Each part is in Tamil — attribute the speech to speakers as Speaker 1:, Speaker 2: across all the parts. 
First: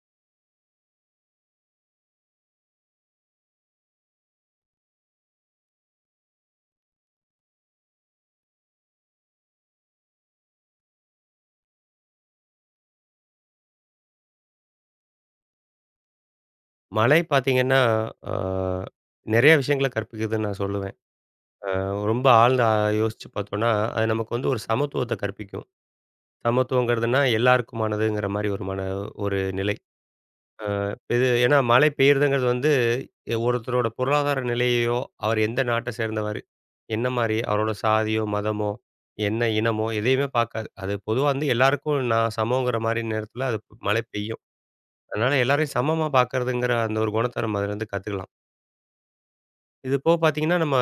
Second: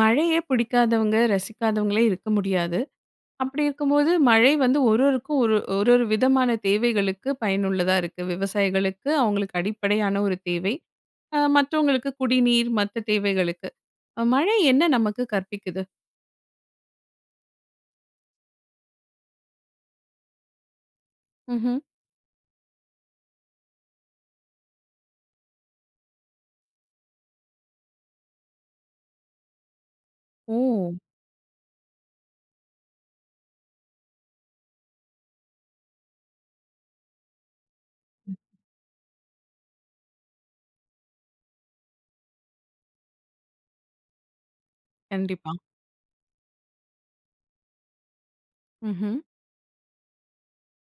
Speaker 1: மழையே பிடிக்காதவங்க, ரசிக்காதவங்களே இருக்க முடியாது. அப்படி இருக்கும்போது, மழை வந்து ஒரு ஒருக்கும் ஒரு ஒரு ஒரு விதமான தேவைகளுக்கு பயனுள்ளதா இருக்கு. விவசாயிகளுக்கு அவங்களுக்கு அடிப்படையான ஒரு தேவை. மற்றவங்களுக்கு குடிநீர், மத்த தேவைகளுக்கு. மழை என்ன நமக்கு கற்பிக்குது?
Speaker 2: மழை பார்த்தீங்கன்னா, ஆ நெறைய விஷயங்கள கற்பிக்குதுன்னு நான் சொல்லுவேன். ஆ
Speaker 1: ம்ஹ்ம்.
Speaker 2: ரொம்ப ஆழ்ந்து யோசிச்சு பார்த்தோம்னா, அது நமக்கு வந்து ஒரு சமத்துவத்த கற்பிக்கும். சமத்துவங்கிறதுன்னா எல்லாருக்குமானதுங்கிற மாரி ஒரு ஒரு நிலை.
Speaker 1: ஓ!
Speaker 2: இது ஏன்னா மழை பெய்யிறதுங்கிறது வந்து ஒருத்தரோட பொருளாதார நிலையையோ, அவர் எந்த நாட்ட சேர்ந்தவர், என்ன மாரி அவரோட சாதியோ, மதமோ, என்ன இனமோ எதையுமே பார்க்காது. அது பொதுவா வந்து எல்லாருக்கும் நான் சமங்கிற மாரி நேரத்தில அது மழை பெய்யும். அதனால
Speaker 1: கண்டிப்பா.
Speaker 2: எல்லாரையும் சமமா பார்க்கறதுங்கிற அந்த ஒரு குணத்த நம்ம அதுலேருந்து கத்துக்கலாம்.
Speaker 1: ம்ஹ்ம்.
Speaker 2: இது போக பார்த்தீங்கன்னா, நம்ம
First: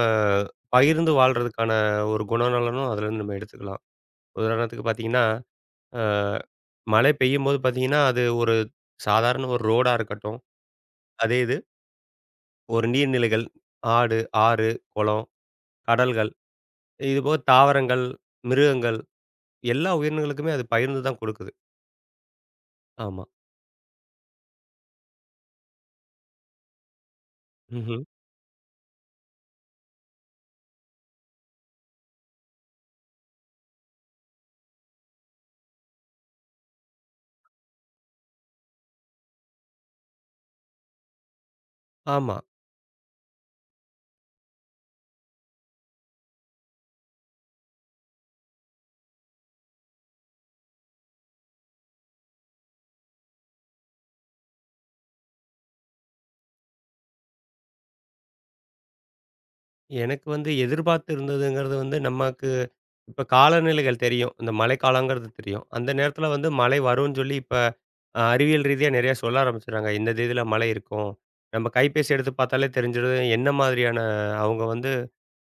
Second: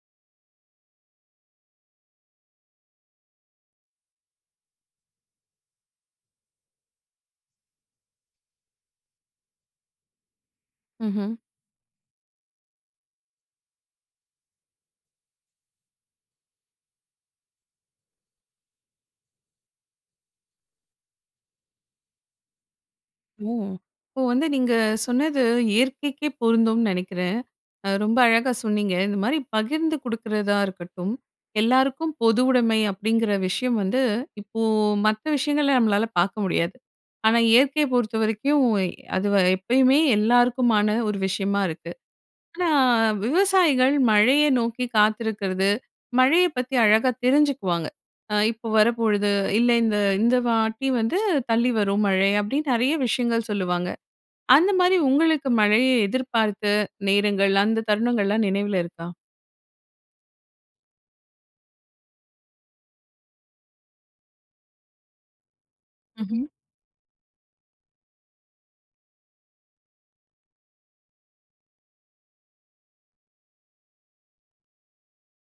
Speaker 2: பகிர்ந்து வாழ்றதுக்கான ஒரு குணநலனும் அதுலேருந்து நம்ம எடுத்துக்கலாம். உதாரணத்துக்கு பார்த்தீங்கன்னா, அ மழை பெய்யும்போது பார்த்தீங்கன்னா, அது ஒரு சாதாரண ஒரு ரோடா இருக்கட்டும்.
Speaker 1: ம்ஹ்ம்.
Speaker 2: அதே இது ஒரு நீர்நிலைகள், ஆடு, ஆறு, குளம், கடல்கள் இதுபோக தாவரங்கள், மிருகங்கள் எல்லா உயிரினங்களுக்குமே அது பகிர்ந்து தான் கொடுக்குது. ஆமா.
Speaker 1: ஓ! இப்போ வந்து நீங்க சொன்னது இயற்கைக்கே பொருந்தும்னு நெனைக்கிறேன்.
Speaker 2: ம்ஹ்ம்.
Speaker 1: ரொம்ப அழகா சொன்னீங்க. இந்த மாரி பகிர்ந்து குடுக்கிறதா இருக்கட்டும், எல்லாருக்கும் பொதுவுடைமை அப்படிங்கிற விஷயம் வந்து, இப்போ மத்த விஷயங்கள நம்மளால பார்க்க முடியாது. ஆனா, இயற்கைய பொறுத்தவரைக்கும் அது எப்பயுமே எல்லாருக்குமான ஒரு விஷயமா இருக்கு.
Speaker 2: ஆமா.
Speaker 1: ஆனா, விவசாயிகள் மழைய நோக்கி காத்திருக்கிறது, மழைய பத்தி அழகா தெரிஞ்சுக்குவாங்க. இப்போ வரப்பொழுது, இல்ல இந்த இந்த வாட்டி வந்து தள்ளி வரும் மழை அப்படின்னு நெறைய விஷயங்கள் சொல்லுவாங்க. அந்த மாரி உங்களுக்கு மழைய எதிர்பார்த்த நேரங்கள், அந்த தருணங்கள்லாம் நினைவுல இருக்கா?
Speaker 2: எனக்கு வந்து எதிர்பார்த்து இருந்ததுங்கிறது வந்து நமக்கு இப்ப காலநிலைகள் தெரியும். இந்த மழைக்காலங்கிறது தெரியும். அந்த நேரத்தில
Speaker 1: ம்ஹ்ம்,
Speaker 2: வந்து மழை வரும்ன்னு சொல்லி இப்ப அறிவியல் ரீதியா நிறைய சொல்ல ஆரம்பிச்சுட்டாங்க. இந்த தேதியில மழை இருக்கும். நம்ம கைபேசி எடுத்து பார்த்தாலே தெரிஞ்சிரும். என்ன மாதிரியான அவங்க வந்து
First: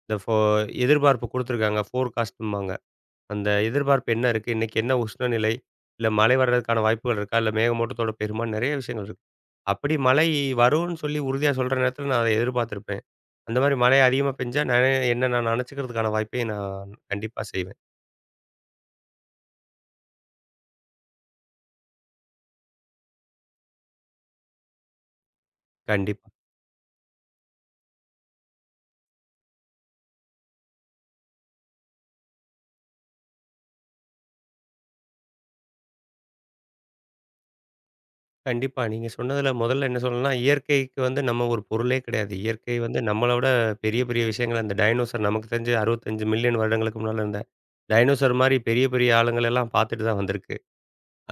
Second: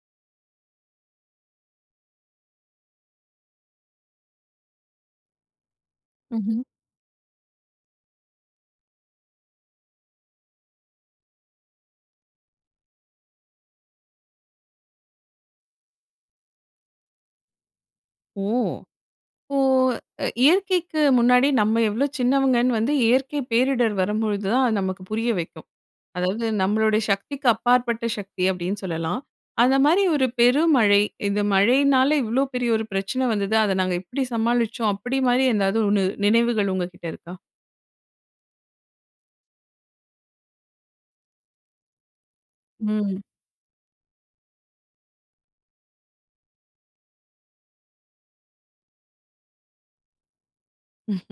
Speaker 2: இந்த ஃபோ எதிர்பார்ப்பு குடுத்துருக்காங்க. ஃபோர்காஸ்ட்ம்பாங்க. அந்த எதிர்பார்ப்பு என்ன இருக்கு? இன்னைக்கு என்ன உஷ்ணநிலை? இல்ல மழை
Speaker 1: ம்ஹ்ம்.
Speaker 2: வர்றதுக்கான வாய்ப்புகள் இருக்கா? இல்ல மேகமூட்டத்தோட பெருமா? நிறைய விஷயங்கள் இருக்கு. அப்படி மழை வரும்ன்னு சொல்லி உறுதியா சொல்ற நேரத்தில நான் அத எதிர்பார்த்திருப்பேன். அந்த மாரி மழை அதிகமா பெஞ்சா என்ன நான் நனச்சுக்கிறதுக்கான வாய்ப்பை நான் கண்டிப்பா செய்வேன்.
Speaker 1: ஓ! இப்போ இயற்கைக்கு முன்னாடி நம்ம எவ்ளோ சின்னவங்கன்னு வந்து இயற்கை பேரிடர் வரும்பொழுது தான் அது நமக்கு புரிய வைக்கும்.
Speaker 2: கண்டிப்பா.
Speaker 1: அதாவது நம்மளுடைய சக்திக்கு அப்பாற்பட்ட சக்தி அப்படின்னு சொல்லலாம். அந்த மாரி ஒரு பெருமழை, இந்த மழையினால இவ்ளோ பெரிய ஒரு பிரச்சனை வந்தது. அத நாங்க இப்படி சமாளிச்சோம். அப்படி மாரி ஏதாவது ஒண்ணு நினைவுகள் உங்ககிட்ட இருக்கா?
Speaker 2: கண்டிப்பா. நீங்க சொன்னதுல முதல்ல என்ன சொல்லணும்னா, இயற்கைக்கு வந்து நம்ம ஒரு பொருளே கிடையாது. இயற்கை வந்து
Speaker 1: ம்.
Speaker 2: நம்மள விட பெரிய, பெரிய விஷயங்கள அந்த டைனோசர் நமக்கு தெரிஞ்சு 65,000,000 வருடங்களுக்கு முன்னால இருந்த டைனோசர் மாரி பெரிய, பெரிய ஆளுங்கள எல்லாம் பார்த்துட்டு தான் வந்திருக்கு.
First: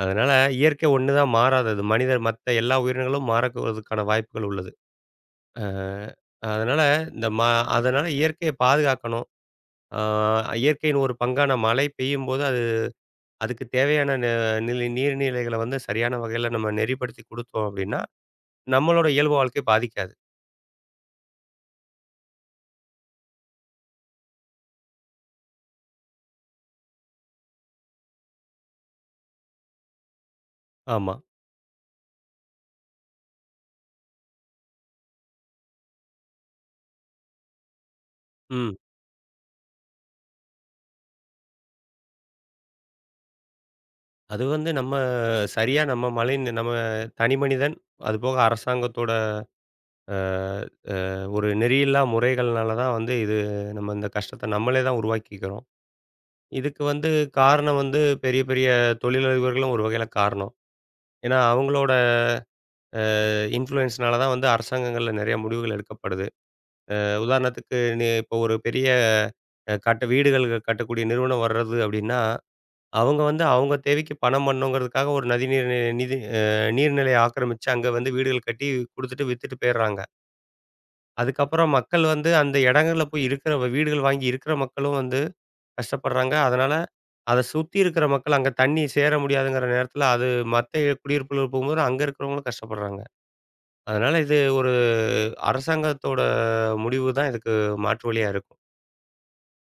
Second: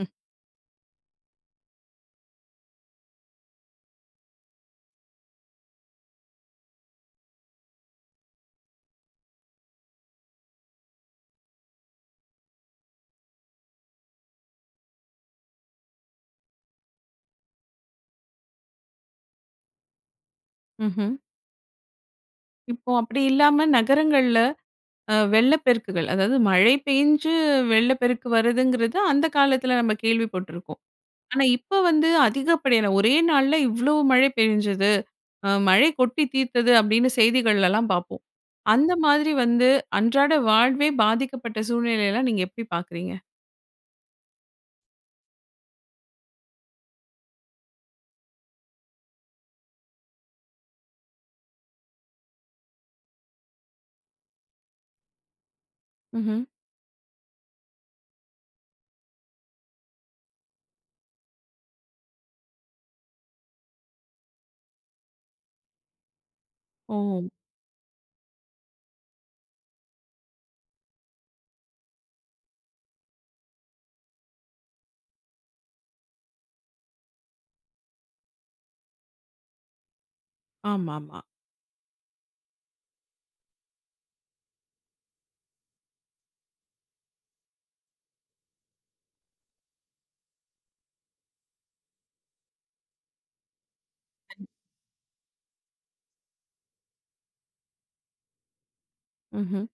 Speaker 2: அதனால இயற்கை ஒண்ணு தான் மாறாதது. மனிதர் மத்த எல்லா உயிரினங்களும் மாறக்குவதற்கான வாய்ப்புகள் உள்ளது. அ அதனால இந்த ம அதனால இயற்கைய பாதுகாக்கணும். அ இயற்கையின் ஒரு பங்கான மழை பெய்யும்போது அது அதுக்கு தேவையான ந நிலை நீர்நிலைகள வந்து சரியான வகையில நம்ம நெறிப்படுத்தி குடுத்தோம் அப்படின்னா, நம்மளோட இயல்பு வாழ்க்கை பாதிக்காது.
Speaker 1: ம்ஹ்ம். இப்போ அப்படி இல்லாம நகரங்கள்ல வெள்ளப்பெருக்குகள், அதாவது மழை பெஞ்சு வெள்ளப்பெருக்கு வருதுங்கிறது அந்த காலத்துல நம்ம கேள்விப்பட்டுருக்கோம்.
Speaker 2: ஆமா.
Speaker 1: ஆனா இப்ப வந்து அதிகப்படியான ஒரே நாள்ல இவ்ளோ மழை பெஞ்சது. மழை கொட்டி தீர்த்தது அப்படின்னு செய்திகள்லலாம் பார்ப்போம்.
Speaker 2: ம்.
Speaker 1: அந்த மாதிரி வந்து அன்றாட வாழ்வே பாதிக்கப்பட்ட சூழ்நிலையெல்லாம் நீங்க எப்படி பார்க்குறீங்க?
Speaker 2: அது வந்து நம்ம தனி மனிதன், அதுபோக அரசாங்கத்தோட அ ஒரு நெறியில்லா முறைகள்னால தான் வந்து இது நம்ம இந்த கஷ்டத்த நம்மளே தான் உருவாக்கிக்கிறோம்.
Speaker 1: ம்ஹ்ம்.
Speaker 2: இதுக்கு வந்து காரணம் வந்து பெரிய பெரிய தொழிலதிபர்களும் ஒரு வகையில காரணம். ஏன்னா அவங்களோட இன்ஃப்ளூயன்ஸ்னால தான் வந்து அரசாங்கங்கள்ல நெறைய முடிவுகள் எடுக்கப்படுது.
Speaker 1: ஓ!
Speaker 2: உதாரணத்துக்கு நீ இப்போ ஒரு பெரிய கட்ட வீடுகளுக்கு கட்டக்கூடிய நிறுவனம் வர்றது அப்டின்னா, அவங்க வந்து அவங்க தேவைக்கு பணம் பண்ணணுங்கிறதுக்காக ஒரு நதிநீர் நி நிதி அ நீர்நிலைய ஆக்கிரமிச்சு அங்க வந்து வீடுகள் கட்டி குடுத்துட்டு வித்துட்டு போயிடுறாங்க.
Speaker 1: ஆமாமா.
Speaker 2: அதுக்கப்புறம் மக்கள் வந்து அந்த இடங்கள்ல போய் இருக்கிற வீடுகள் வாங்கி இருக்கிற மக்களும் வந்து கஷ்டப்படுறாங்க. அதனால அத சுத்தி இருக்கிற மக்கள் அங்க தண்ணி சேர முடியாதுங்கிற நேரத்தில அது மத்த குடியிருப்புகளுக்கு போகும்போது அங்க இருக்கிறவங்களும் கஷ்டப்படுறாங்க. அதனால இது ஒரு அரசாங்கத்தோட முடிவு தான் இதுக்கு மாற்று வழியா இருக்கும்.
Speaker 1: ம்ஹ்ம்.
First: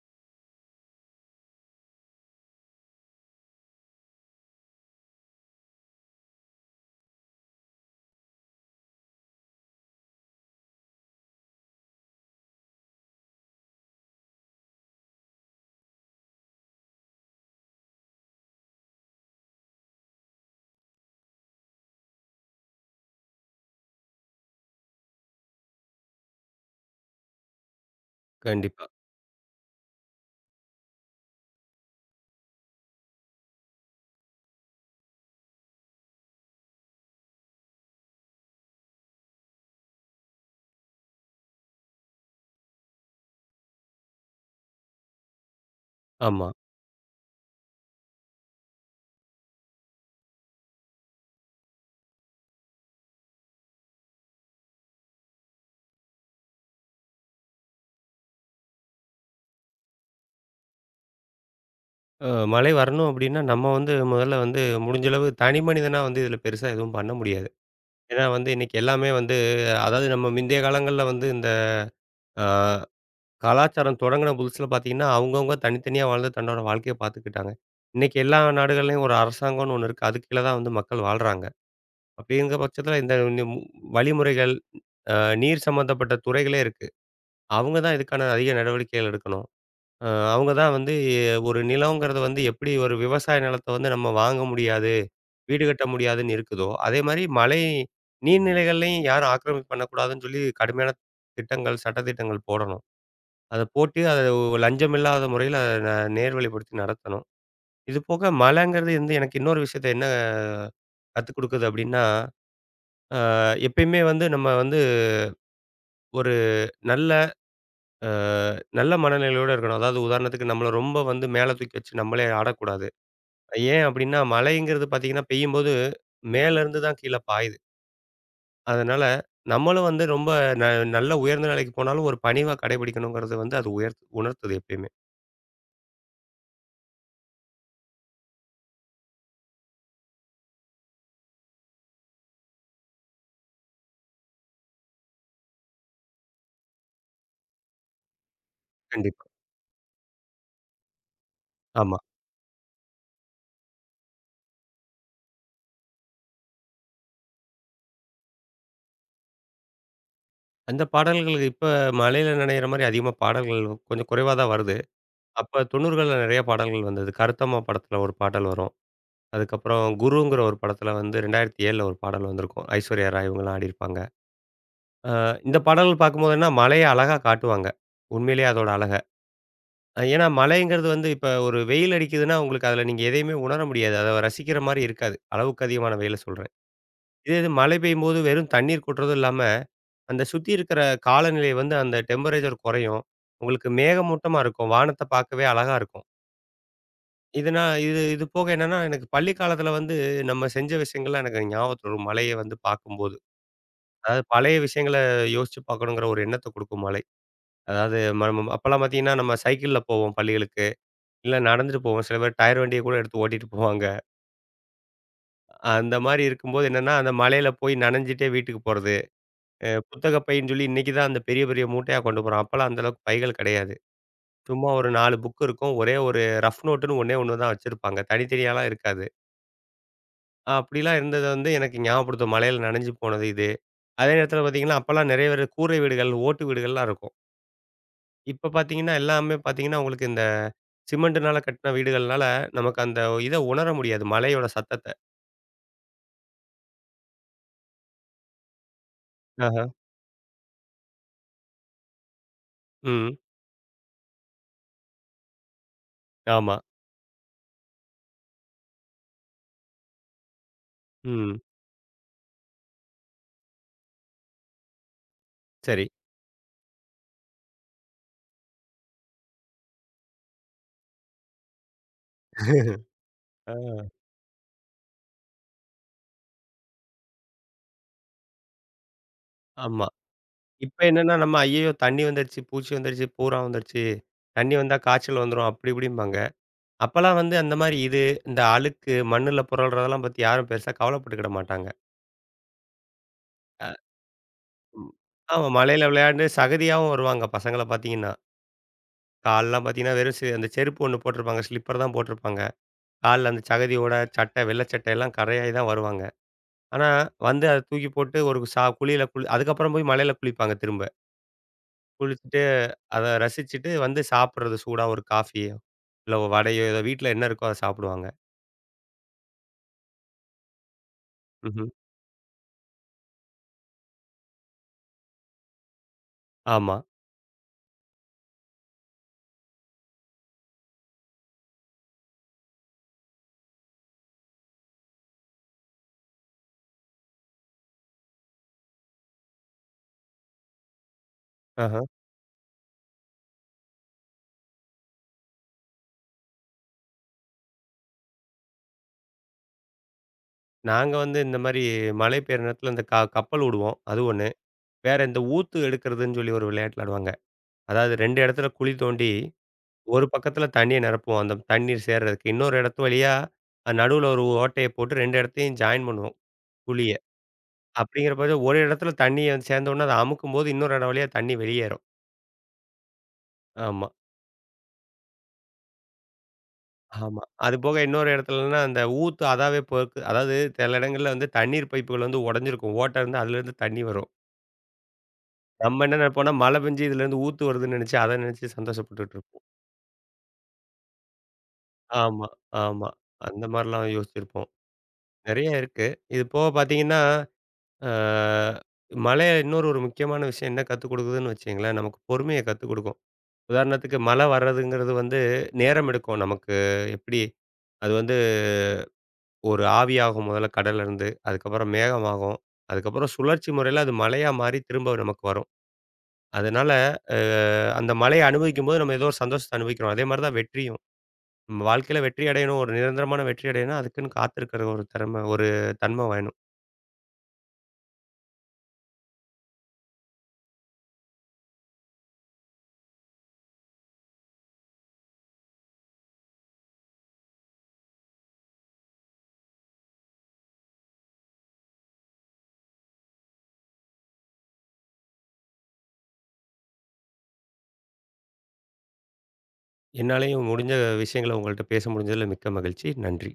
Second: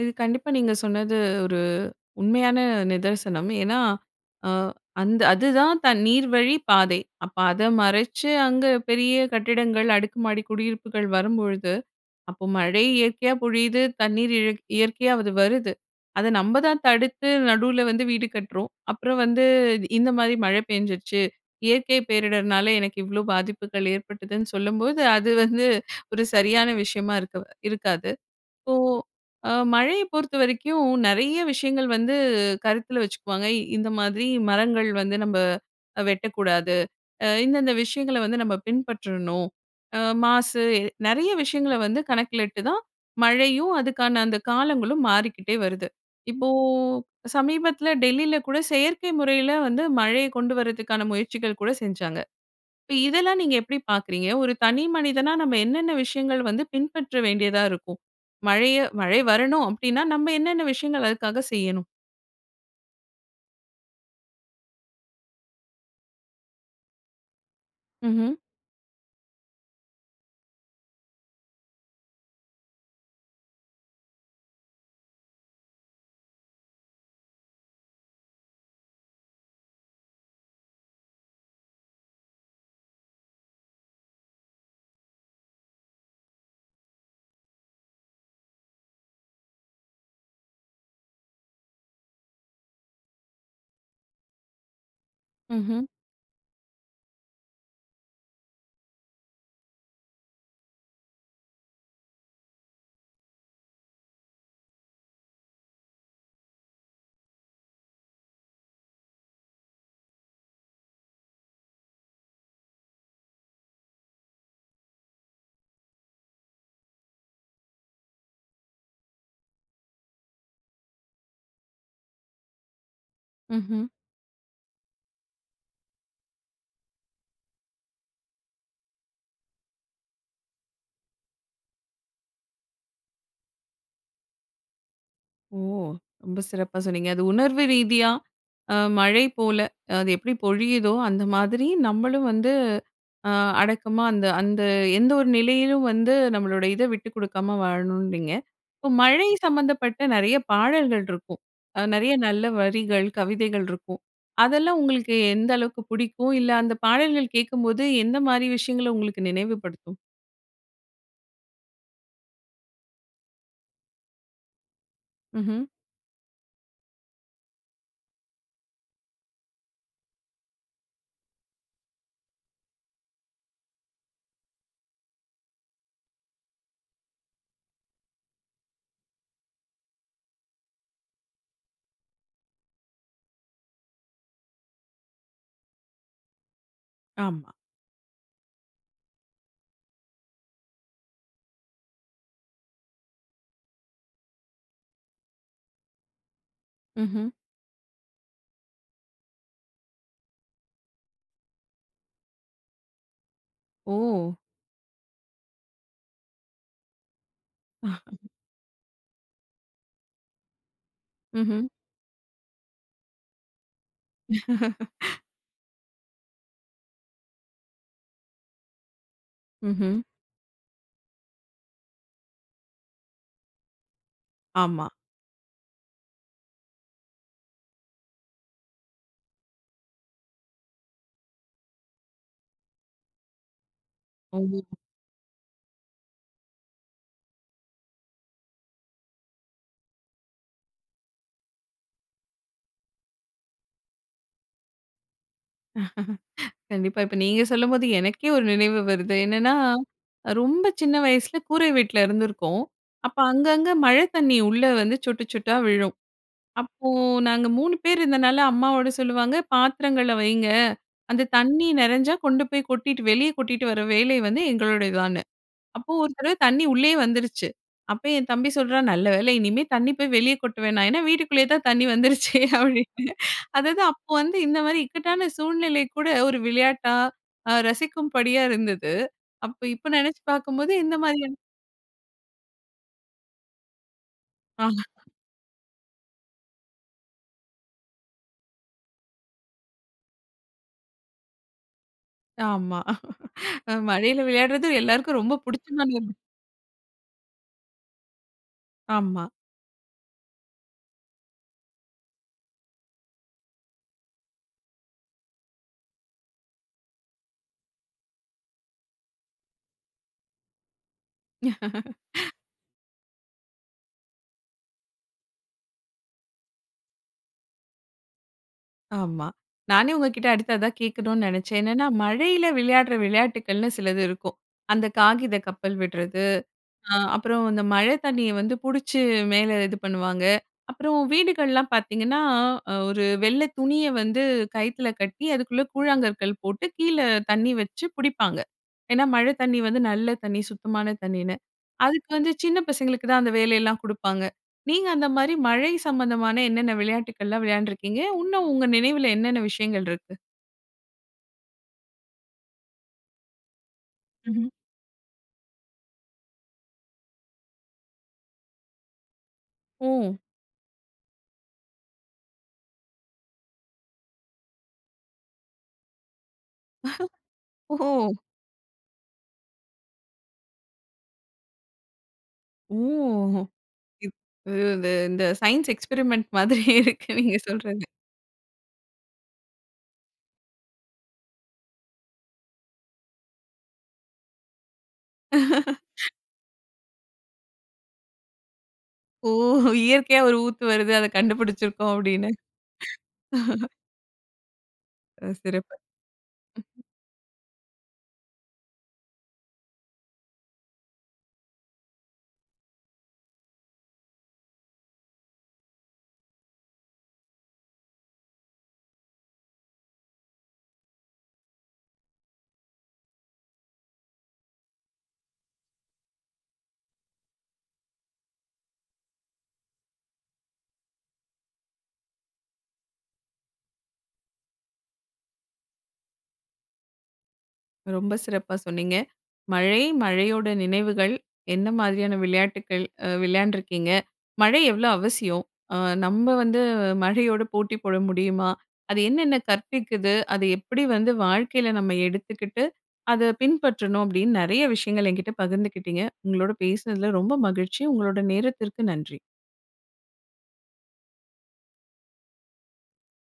Speaker 1: இது கண்டிப்பா நீங்க சொன்னது ஒரு உண்மையான நிதர்சனம். ஏன்னா, அ அந்த அதுதான் தன் நீர்வழி பாதை. அப்ப அத மறைச்சு அங்க பெரிய கட்டிடங்கள், அடுக்குமாடி குடியிருப்புகள் வரும்பொழுது அப்போ மழை இயற்கையா பொழியுது, தண்ணீர் இயற்கையா அது வருது. அத நம்ம தான் தடுத்து நடுவுல வந்து வீடு கட்டுறோம். அப்புறம் வந்து இந்த மாரி மழை பெஞ்சிருச்சு. இயற்கை பேரிடர்னால எனக்கு இவ்ளோ பாதிப்புகள் ஏற்பட்டதுன்னு சொல்லும்போது, அது வந்து ஒரு சரியான விஷயமா இருக்க இருக்காது. இப்போ
Speaker 2: கண்டிப்பா.
Speaker 1: மழைய பொறுத்தவரைக்கும் நெறைய விஷயங்கள் வந்து கருத்துல வச்சுக்குவாங்க. இந்த மாதிரி மரங்கள் வந்து நம்ம வெட்டக்கூடாது. இந்தந்த விஷயங்கள வந்து நம்ம பின்பற்றணும். மாசு நெறைய விஷயங்கள வந்து கணக்கிலிட்டு தான் மழையும், அதுக்கான அந்த காலங்களும் மாறிக்கிட்டே வருது.
Speaker 2: ஆமா.
Speaker 1: இப்போ சமீபத்துல டெல்லியில கூட செயற்கை முறையில வந்து மழைய கொண்டு வரதுக்கான முயற்சிகள் கூட செஞ்சாங்க. இப்ப இதெல்லாம் நீங்க எப்படி பார்க்குறீங்க? ஒரு தனி மனிதனா நம்ம என்னென்ன விஷயங்கள் வந்து பின்பற்ற வேண்டியதா இருக்கும்? மழைய மழை வரணும் அப்டின்னா, நம்ம என்னென்ன விஷயங்கள் அதுக்காக செய்யணும்?
Speaker 2: மழை வரணும் அப்டின்னா, நம்ம வந்து முதல்ல வந்து முடிஞ்சளவு தனி மனிதனா வந்து இதில பெருசா எதுவும் பண்ண முடியாது. ஏன்னா
Speaker 1: ம்ஹ்ம்,
Speaker 2: வந்து இன்னைக்கு எல்லாமே வந்து அதாவது நம்ம முந்தைய காலங்கள்ல வந்து இந்த அ கலாச்சாரம் தொடங்குன புதுசுல பார்த்தீங்கன்னா, அவங்கவங்க தனித்தனியா வாழ்ந்து தன்னோட வாழ்க்கைய பார்த்துக்கிட்டாங்க. இன்னைக்கு எல்லா நாடுகள்லயும் ஒரு அரசாங்கம்னு ஒண்ணு இருக்கு. அதுக்கு கீழ தான் வந்து மக்கள் வாழ்றாங்க. அப்டிங்கிற பட்சத்தில இந்த இந்த மு வழிமுறைகள், அ நீர் சம்மந்தப்பட்ட துறைகளே இருக்கு. அவங்க தான் இதுக்கான அதிக நடவடிக்கைகள் எடுக்கணும். அவங்க தான் வந்து ஒரு நிலங்கிறது வந்து எப்படி ஒரு விவசாய நிலத்த வந்து நம்ம வாங்க முடியாது, வீடு கட்ட
Speaker 1: ம்ஹ்ம்,
Speaker 2: முடியாதுன்னு இருக்குதோ, அதே மாரி நீர்நிலைகள்லயும் யாரும் ஆக்கிரமிப்பு பண்ணக்கூடாதுன்னு சொல்லி கடுமையான திட்டங்கள், சட்டதிட்டங்கள் போடணும். அத போட்டு அத லஞ்சம் இல்லாத முறையில அத நேர்வழிப்படுத்தி நடத்தணும். இது போக மலைங்கிறது வந்து எனக்கு இன்னொரு விஷயத்த என்ன கத்துக் குடுக்குது அப்படின்னா, அ எப்பயுமே வந்து நம்ம வந்து ஒரு நல்ல அ நல்ல மனநிலையோட இருக்கணும். அதாவது உதாரணத்துக்கு நம்மள ரொம்ப வந்து மேல தூக்கி வச்சு நம்மளே ஆடக்கூடாது.
Speaker 1: ம்ஹ்ம்.
Speaker 2: ஏன் அப்டின்னா, மழைங்கிறது பார்த்தீங்கன்னா, பெய்யும்போது மேலருந்து தான் கீழ பாயுது. அதனால நம்மளும் வந்து ரொம்ப ந நல்ல உயர்ந்த நிலைக்கு போனாலும் ஒரு பணிவா கடைபிடிக்கணுங்கிறது வந்து அது உயர் உணர்த்துது எப்பயுமே.
Speaker 1: ஓ! ரொம்ப சிறப்பா சொன்னீங்க. அது உணர்வு ரீதியா மழை போல அது எப்படி பொழியுதோ, அந்த மாதிரி நம்மளும் வந்து அ அடக்கமா அந்த அந்த எந்த ஒரு நிலையிலும் வந்து நம்மளோட இத விட்டு குடுக்காம வாழணும்னீங்க. இப்போ
Speaker 2: கண்டிப்பா.
Speaker 1: மழை சம்மந்தப்பட்ட நெறைய பாடல்கள் இருக்கும்.
Speaker 2: ஆமா.
Speaker 1: நெறைய நல்ல வரிகள், கவிதைகள் இருக்கும். அதெல்லாம் உங்களுக்கு எந்த அளவுக்கு பிடிக்கும்? இல்ல அந்த பாடல்கள் கேட்கும்போது எந்த மாரி விஷயங்கள உங்களுக்கு நினைவுபடுத்தும்?
Speaker 2: அந்த பாடல்கள் இப்ப மழையில நனையிற மாரி அதிகமா பாடல்கள் கொஞ்சம் குறைவா தான் வருது.
Speaker 1: ம்ஹ்ம்.
Speaker 2: அப்ப 90கள்ல நெறைய பாடல்கள் வந்தது. கருத்தம்மா படத்துல ஒரு பாடல் வரும். அதுக்கப்புறம் குருங்கிற ஒரு படத்துல வந்து 2007ல ஒரு பாடல் வந்திருக்கும். ஐஸ்வர்யா ராய் இவங்கலாம் ஆடியிருப்பாங்க. அ இந்த பாடல்கள் பார்க்கும்போது என்னன்னா, மழைய அழகா காட்டுவாங்க. உண்மையிலேயே அதோட அழக. ஏன்னா மழைங்கிறது வந்து இப்ப ஒரு வெயில் அடிக்குதுன்னா, உங்களுக்கு அதுல நீங்க எதையுமே உணர முடியாது. அத ரசிக்கிற மாரி இருக்காது. அளவுக்கு அதிகமான வெயில சொல்றேன். இதே இது
Speaker 1: ஆமா.
Speaker 2: மழை பெய்யும்போது வெறும் தண்ணீர் கொட்டுறதும் இல்லாம, அந்த சுத்தி இருக்கிற காலநிலை வந்து அந்த டெம்பரேச்சர் குறையும். உங்களுக்கு மேகமூட்டமா இருக்கும். வானத்த பார்க்கவே அழகா இருக்கும்.
Speaker 1: ம்ஹ்ம்.
Speaker 2: இது போக என்னன்னா, எனக்கு பள்ளி காலத்துல வந்து நம்ம செஞ்ச விஷயங்கள்லாம் எனக்கு ஞாபகத்துல வரும். மழைய வந்து பார்க்கும்போது.
Speaker 1: ஓ!
Speaker 2: அதாவது பழைய விஷயங்கள யோசிச்சு பார்க்கணுங்கிற ஒரு எண்ணத்த குடுக்கும் மழை. அதாவது ம ம அப்பலாம் பார்த்தீங்கன்னா, நம்ம சைக்கிள்ல போவோம் பள்ளிகளுக்கு. இல்ல
Speaker 1: ம்ஹ்ம்.
Speaker 2: நடந்துட்டு போவோம். சில பேர் டயர் வண்டிய கூட எடுத்து ஓட்டிட்டு போவாங்க. அந்த மாரி இருக்கும்போது என்னன்னா, அந்த மழையில போய் நனைஞ்சுட்டே வீட்டுக்கு போறது.
Speaker 1: ம்ஹ்ம்.
Speaker 2: புத்தக பைன்னு சொல்லி இன்னைக்கு தான் அந்த பெரிய பெரிய மூட்டையா கொண்டு போறோம். அப்பலாம் அந்த அளவுக்கு பைகள் கிடையாது. சும்மா
Speaker 1: ஆமா.
Speaker 2: ஒரு 4 புக் இருக்கும். ஒரே ஒரு ரஃப் நோட்டுன்னு ஒண்ணே ஒண்ணு தான் வச்சிருப்பாங்க. தனித்தனியாலாம் இருக்காது. அப்படிலாம் இருந்தது வந்து எனக்கு ஞாபகப்படுத்தும். மழையில நனைஞ்சு போனது இது. அதே
Speaker 1: ஓ
Speaker 2: நேரத்தில பார்த்தீங்கன்னா, அப்பலாம் நிறைய பேர் கூரை வீடுகள், ஓட்டு வீடுகள்லாம் இருக்கும். இப்ப பார்த்தீங்கன்னா, எல்லாமே பார்த்தீங்கன்னா, உங்களுக்கு இந்த சிமெண்ட்டுனால கட்டின வீடுகள்னால, நமக்கு அந்த இத உணர முடியாது. மழையோட சத்தத்த.
Speaker 1: கண்டிப்பா. இப்ப நீங்க சொல்லும்போது எனக்கே ஒரு நினைவு வருது. என்னன்னா,
Speaker 2: ஆஹ.
Speaker 1: ரொம்ப சின்ன வயசுல கூரை வீட்ல இருந்திருக்கோம்.
Speaker 2: ம்.
Speaker 1: அப்ப அங்கங்க மழை தண்ணி உள்ள வந்து சொட்டு சொட்டா விழும்.
Speaker 2: ஆமா.
Speaker 1: அப்போ நாங்க 3 பேர் இருந்தனால அம்மாவோட சொல்லுவாங்க, "பாத்திரங்கள வைங்க. அந்த
Speaker 2: ம்.
Speaker 1: தண்ணி நெறைஞ்சா கொண்டு போய் கொட்டிட்டு வெளிய கொட்டிட்டு வர வேலை வந்து எங்களுடையதான்னு."
Speaker 2: சரி.
Speaker 1: அப்போ ஒரு தடவ தண்ணி உள்ளயே வந்துருச்சு. அப்ப என் தம்பி சொல்றான், "நல்ல வேளை இனிமே தண்ணி போய் வெளிய கொட்ட வேணாம். ஏன்னா வீட்டுக்குள்ளேயே தான் தண்ணி வந்துருச்சே" அப்படின்னு.
Speaker 2: ஆ,
Speaker 1: அதாவது அப்போ வந்து இந்த மாரி இக்கட்டான சூழ்நிலை கூட ஒரு விளையாட்டா, ரசிக்கும்படியா இருந்தது. அப்ப
Speaker 2: ஆமா.
Speaker 1: இப்ப நெனச்சு பார்க்கும்போது
Speaker 2: இப்ப
Speaker 1: இந்த
Speaker 2: என்னன்னா
Speaker 1: மாதிரியான
Speaker 2: நம்ம ஐய்யயோ! தண்ணி வந்துருச்சு, பூச்சி வந்துருச்சு, பூரான் வந்துருச்சு, தண்ணி
Speaker 1: ஆ
Speaker 2: வந்தா காய்ச்சல் வந்துரும் அப்படி இப்படிம்பாங்க. அப்பலாம் வந்து அந்த மாரி இது, இந்த அழுக்கு மண்ணுல புரள்றதெல்லாம் பத்தி யாரும் பெருசா கவலைப்பட்டுக்கிட மாட்டாங்க.
Speaker 1: ஆமா.
Speaker 2: அ
Speaker 1: மழையில விளையாடுறது
Speaker 2: ம்.
Speaker 1: எல்லாருக்கும் ரொம்ப
Speaker 2: ஆமா, மழையில
Speaker 1: புடிச்சமான ஒரு
Speaker 2: விளையாண்டு சகதியாவும் வருவாங்க பசங்கள பார்த்தீங்கன்னா.
Speaker 1: ஆமா.
Speaker 2: கால்லாம் பார்த்தீங்கன்னா, வெறும் அந்த செருப்பு ஒண்ணு போட்டிருப்பாங்க. ஸ்லிப்பர் தான் போட்டிருப்பாங்க. கால்ல அந்த சகதியோட சட்டை, வெள்ள சட்டை எல்லாம் கரையாயி தான் வருவாங்க. ஆனா, வந்து அத தூக்கி போட்டு ஒரு குளியல அதுக்கப்புறம் போய் மழையில குளிப்பாங்க திரும்ப. குளிச்சுட்டு அத ரசிச்சுட்டு வந்து சாப்பிடுறது சூடா ஒரு காஃபியோ, இல்ல ஒரு வடையோ ஏதோ வீட்ல என்ன இருக்கோ அத சாப்பிடுவாங்க.
Speaker 1: ஆமா. நானே உங்ககிட்ட அடுத்து அதான் கேட்கணும்னு நெனச்சேன்.
Speaker 2: ம்ஹ்ம்.
Speaker 1: என்னன்னா மழையில விளையாடுற விளையாட்டுக்கள்னு சிலது இருக்கும். அந்த காகித கப்பல் விடுறது.
Speaker 2: ஆமா.
Speaker 1: ஆ அப்புறம் அந்த மழை தண்ணிய வந்து புடிச்சு மேல இது பண்ணுவாங்க. அப்புறம் வீடுகள்லாம் பார்த்தீங்கன்னா, ஒரு வெள்ள துணிய வந்து கயித்துல கட்டி அதுக்குள்ள கூழாங்கற்கள் போட்டு கீழ தண்ணி வச்சு புடிப்பாங்க. ஏன்னா, மழை தண்ணி வந்து நல்ல தண்ணி, சுத்தமான தண்ணின்னு.
Speaker 2: ஆஹ.
Speaker 1: அதுக்கு வந்து சின்ன பசங்களுக்கு தான் அந்த வேலையெல்லாம் குடுப்பாங்க. நீங்க அந்த மாரி மழை சம்பந்தமான என்னென்ன விளையாட்டுக்கள்லாம் விளையாண்டுருக்கீங்க? இன்னும் உங்க நினைவுல என்னென்ன விஷயங்கள் இருக்கு?
Speaker 2: நாங்க வந்து இந்த மாரி மழை பெய்ற நேரத்துல இந்த கப்பல் விடுவோம். அது ஒண்ணு.
Speaker 1: ம்ஹ்ம்.
Speaker 2: வேற இந்த ஊத்து எடுக்கிறதுன்னு சொல்லி ஒரு விளையாட்டு விளையாடுவாங்க. அதாவது 2 இடத்துல குழி தோண்டி,
Speaker 1: ஓ!
Speaker 2: ஒரு பக்கத்துல தண்ணிய நிரப்புவோம். அந்த தண்ணீர் சேர்றதுக்கு. இன்னொரு இடத்து வழியா நடுவுல ஒரு ஓட்டைய போட்டு 2 இடத்தையும் ஜாயின் பண்ணுவோம் குழிய.
Speaker 1: ஓஹோ!
Speaker 2: அப்படிங்கிற பட்சம் ஒரு இடத்துல தண்ணி வந்து சேர்ந்த உடனே அத அமுக்கும்போது இன்னொரு இடம் வழியா தண்ணி வெளியேறும்.
Speaker 1: ஓ!
Speaker 2: ஆமா.
Speaker 1: இப் இது இந்த சயின்ஸ் எக்ஸ்பெரிமெண்ட் மாதிரி இருக்கு
Speaker 2: ஆமா.
Speaker 1: நீங்க
Speaker 2: அது போக
Speaker 1: சொல்றது.
Speaker 2: இன்னொரு இடத்துலன்னா, அந்த ஊத்து அதாவே போக்கு அதாவது சில இடங்கள்ல வந்து தண்ணீர் பைப்புகள் வந்து உடைஞ்சிருக்கும். ஓட்டை இருந்து அதுலேருந்து தண்ணி வரும். நம்ம என்ன நினைப்போம்னா, மழை பெஞ்சு இதுலேருந்து ஊத்து வருதுன்னு நினைச்சு, அத நினைச்சு சந்தோஷப்பட்டுட்டு
Speaker 1: ஓ!
Speaker 2: இருப்போம்.
Speaker 1: இயற்கையா ஒரு ஊத்து வருது. அத கண்டுபிடிச்சிருக்கோம்
Speaker 2: ஆமா,
Speaker 1: அப்படின்னு.
Speaker 2: ஆமா. அந்த மாரிலாம் யோசிச்சிருப்போம். நெறைய
Speaker 1: சிறப்பு.
Speaker 2: இருக்கு. இது போக பார்த்தீங்கன்னா, அ மழை இன்னொரு ஒரு முக்கியமான விஷயம் என்ன கத்துக் கொடுக்குதுன்னு வச்சுக்கங்களேன், நமக்கு பொறுமைய கத்துக் கொடுக்கும். உதாரணத்துக்கு மழை வர்றதுங்கிறது வந்து நேரம் எடுக்கும். நமக்கு எப்படி அது வந்து ஒரு ஆவியாகும் முதல்ல கடல்லருந்து. அதுக்கப்புறம் மேகமாகும். அதுக்கப்புறம் சுழற்சி முறையில அது மழையா மாறி திரும்ப நமக்கு வரும். அதனால அ அந்த மழைய அனுபவிக்கும்போது நம்ம ஏதோ ஒரு சந்தோஷத்த அனுபவிக்கிறோம். அதே மாரி தான் வெற்றியும். நம்ம வாழ்க்கையில வெற்றி அடையணும், ஒரு நிரந்தரமான வெற்றி அடையணும்னா, அதுக்குன்னு காத்திருக்கிற ஒரு திறமை, ஒரு தன்மை வேணும்.
Speaker 1: ரொம்ப சிறப்பா சொன்னீங்க. மழை, மழையோட நினைவுகள், என்ன மாதிரியான விளையாட்டுக்கள் விளையாண்டுருக்கீங்க? மழை எவ்ளோ அவசியம்? அ நம்ம வந்து மழையோட போட்டி போட முடியுமா? அது என்னென்ன கற்பிக்குது? அது எப்படி வந்து வாழ்க்கையில நம்ம எடுத்துக்கிட்டு, அத பின்பற்றணும் அப்படின்னு நெறைய விஷயங்கள் என்கிட்ட பகிர்ந்துக்கிட்டீங்க. உங்களோட பேசுனதுல ரொம்ப மகிழ்ச்சி. உங்களோட நேரத்திற்கு நன்றி.
Speaker 2: என்னாலேயும் முடிஞ்ச விஷயங்கள உங்கள்ட்ட பேச முடிஞ்சதுல மிக்க மகிழ்ச்சி. நன்றி.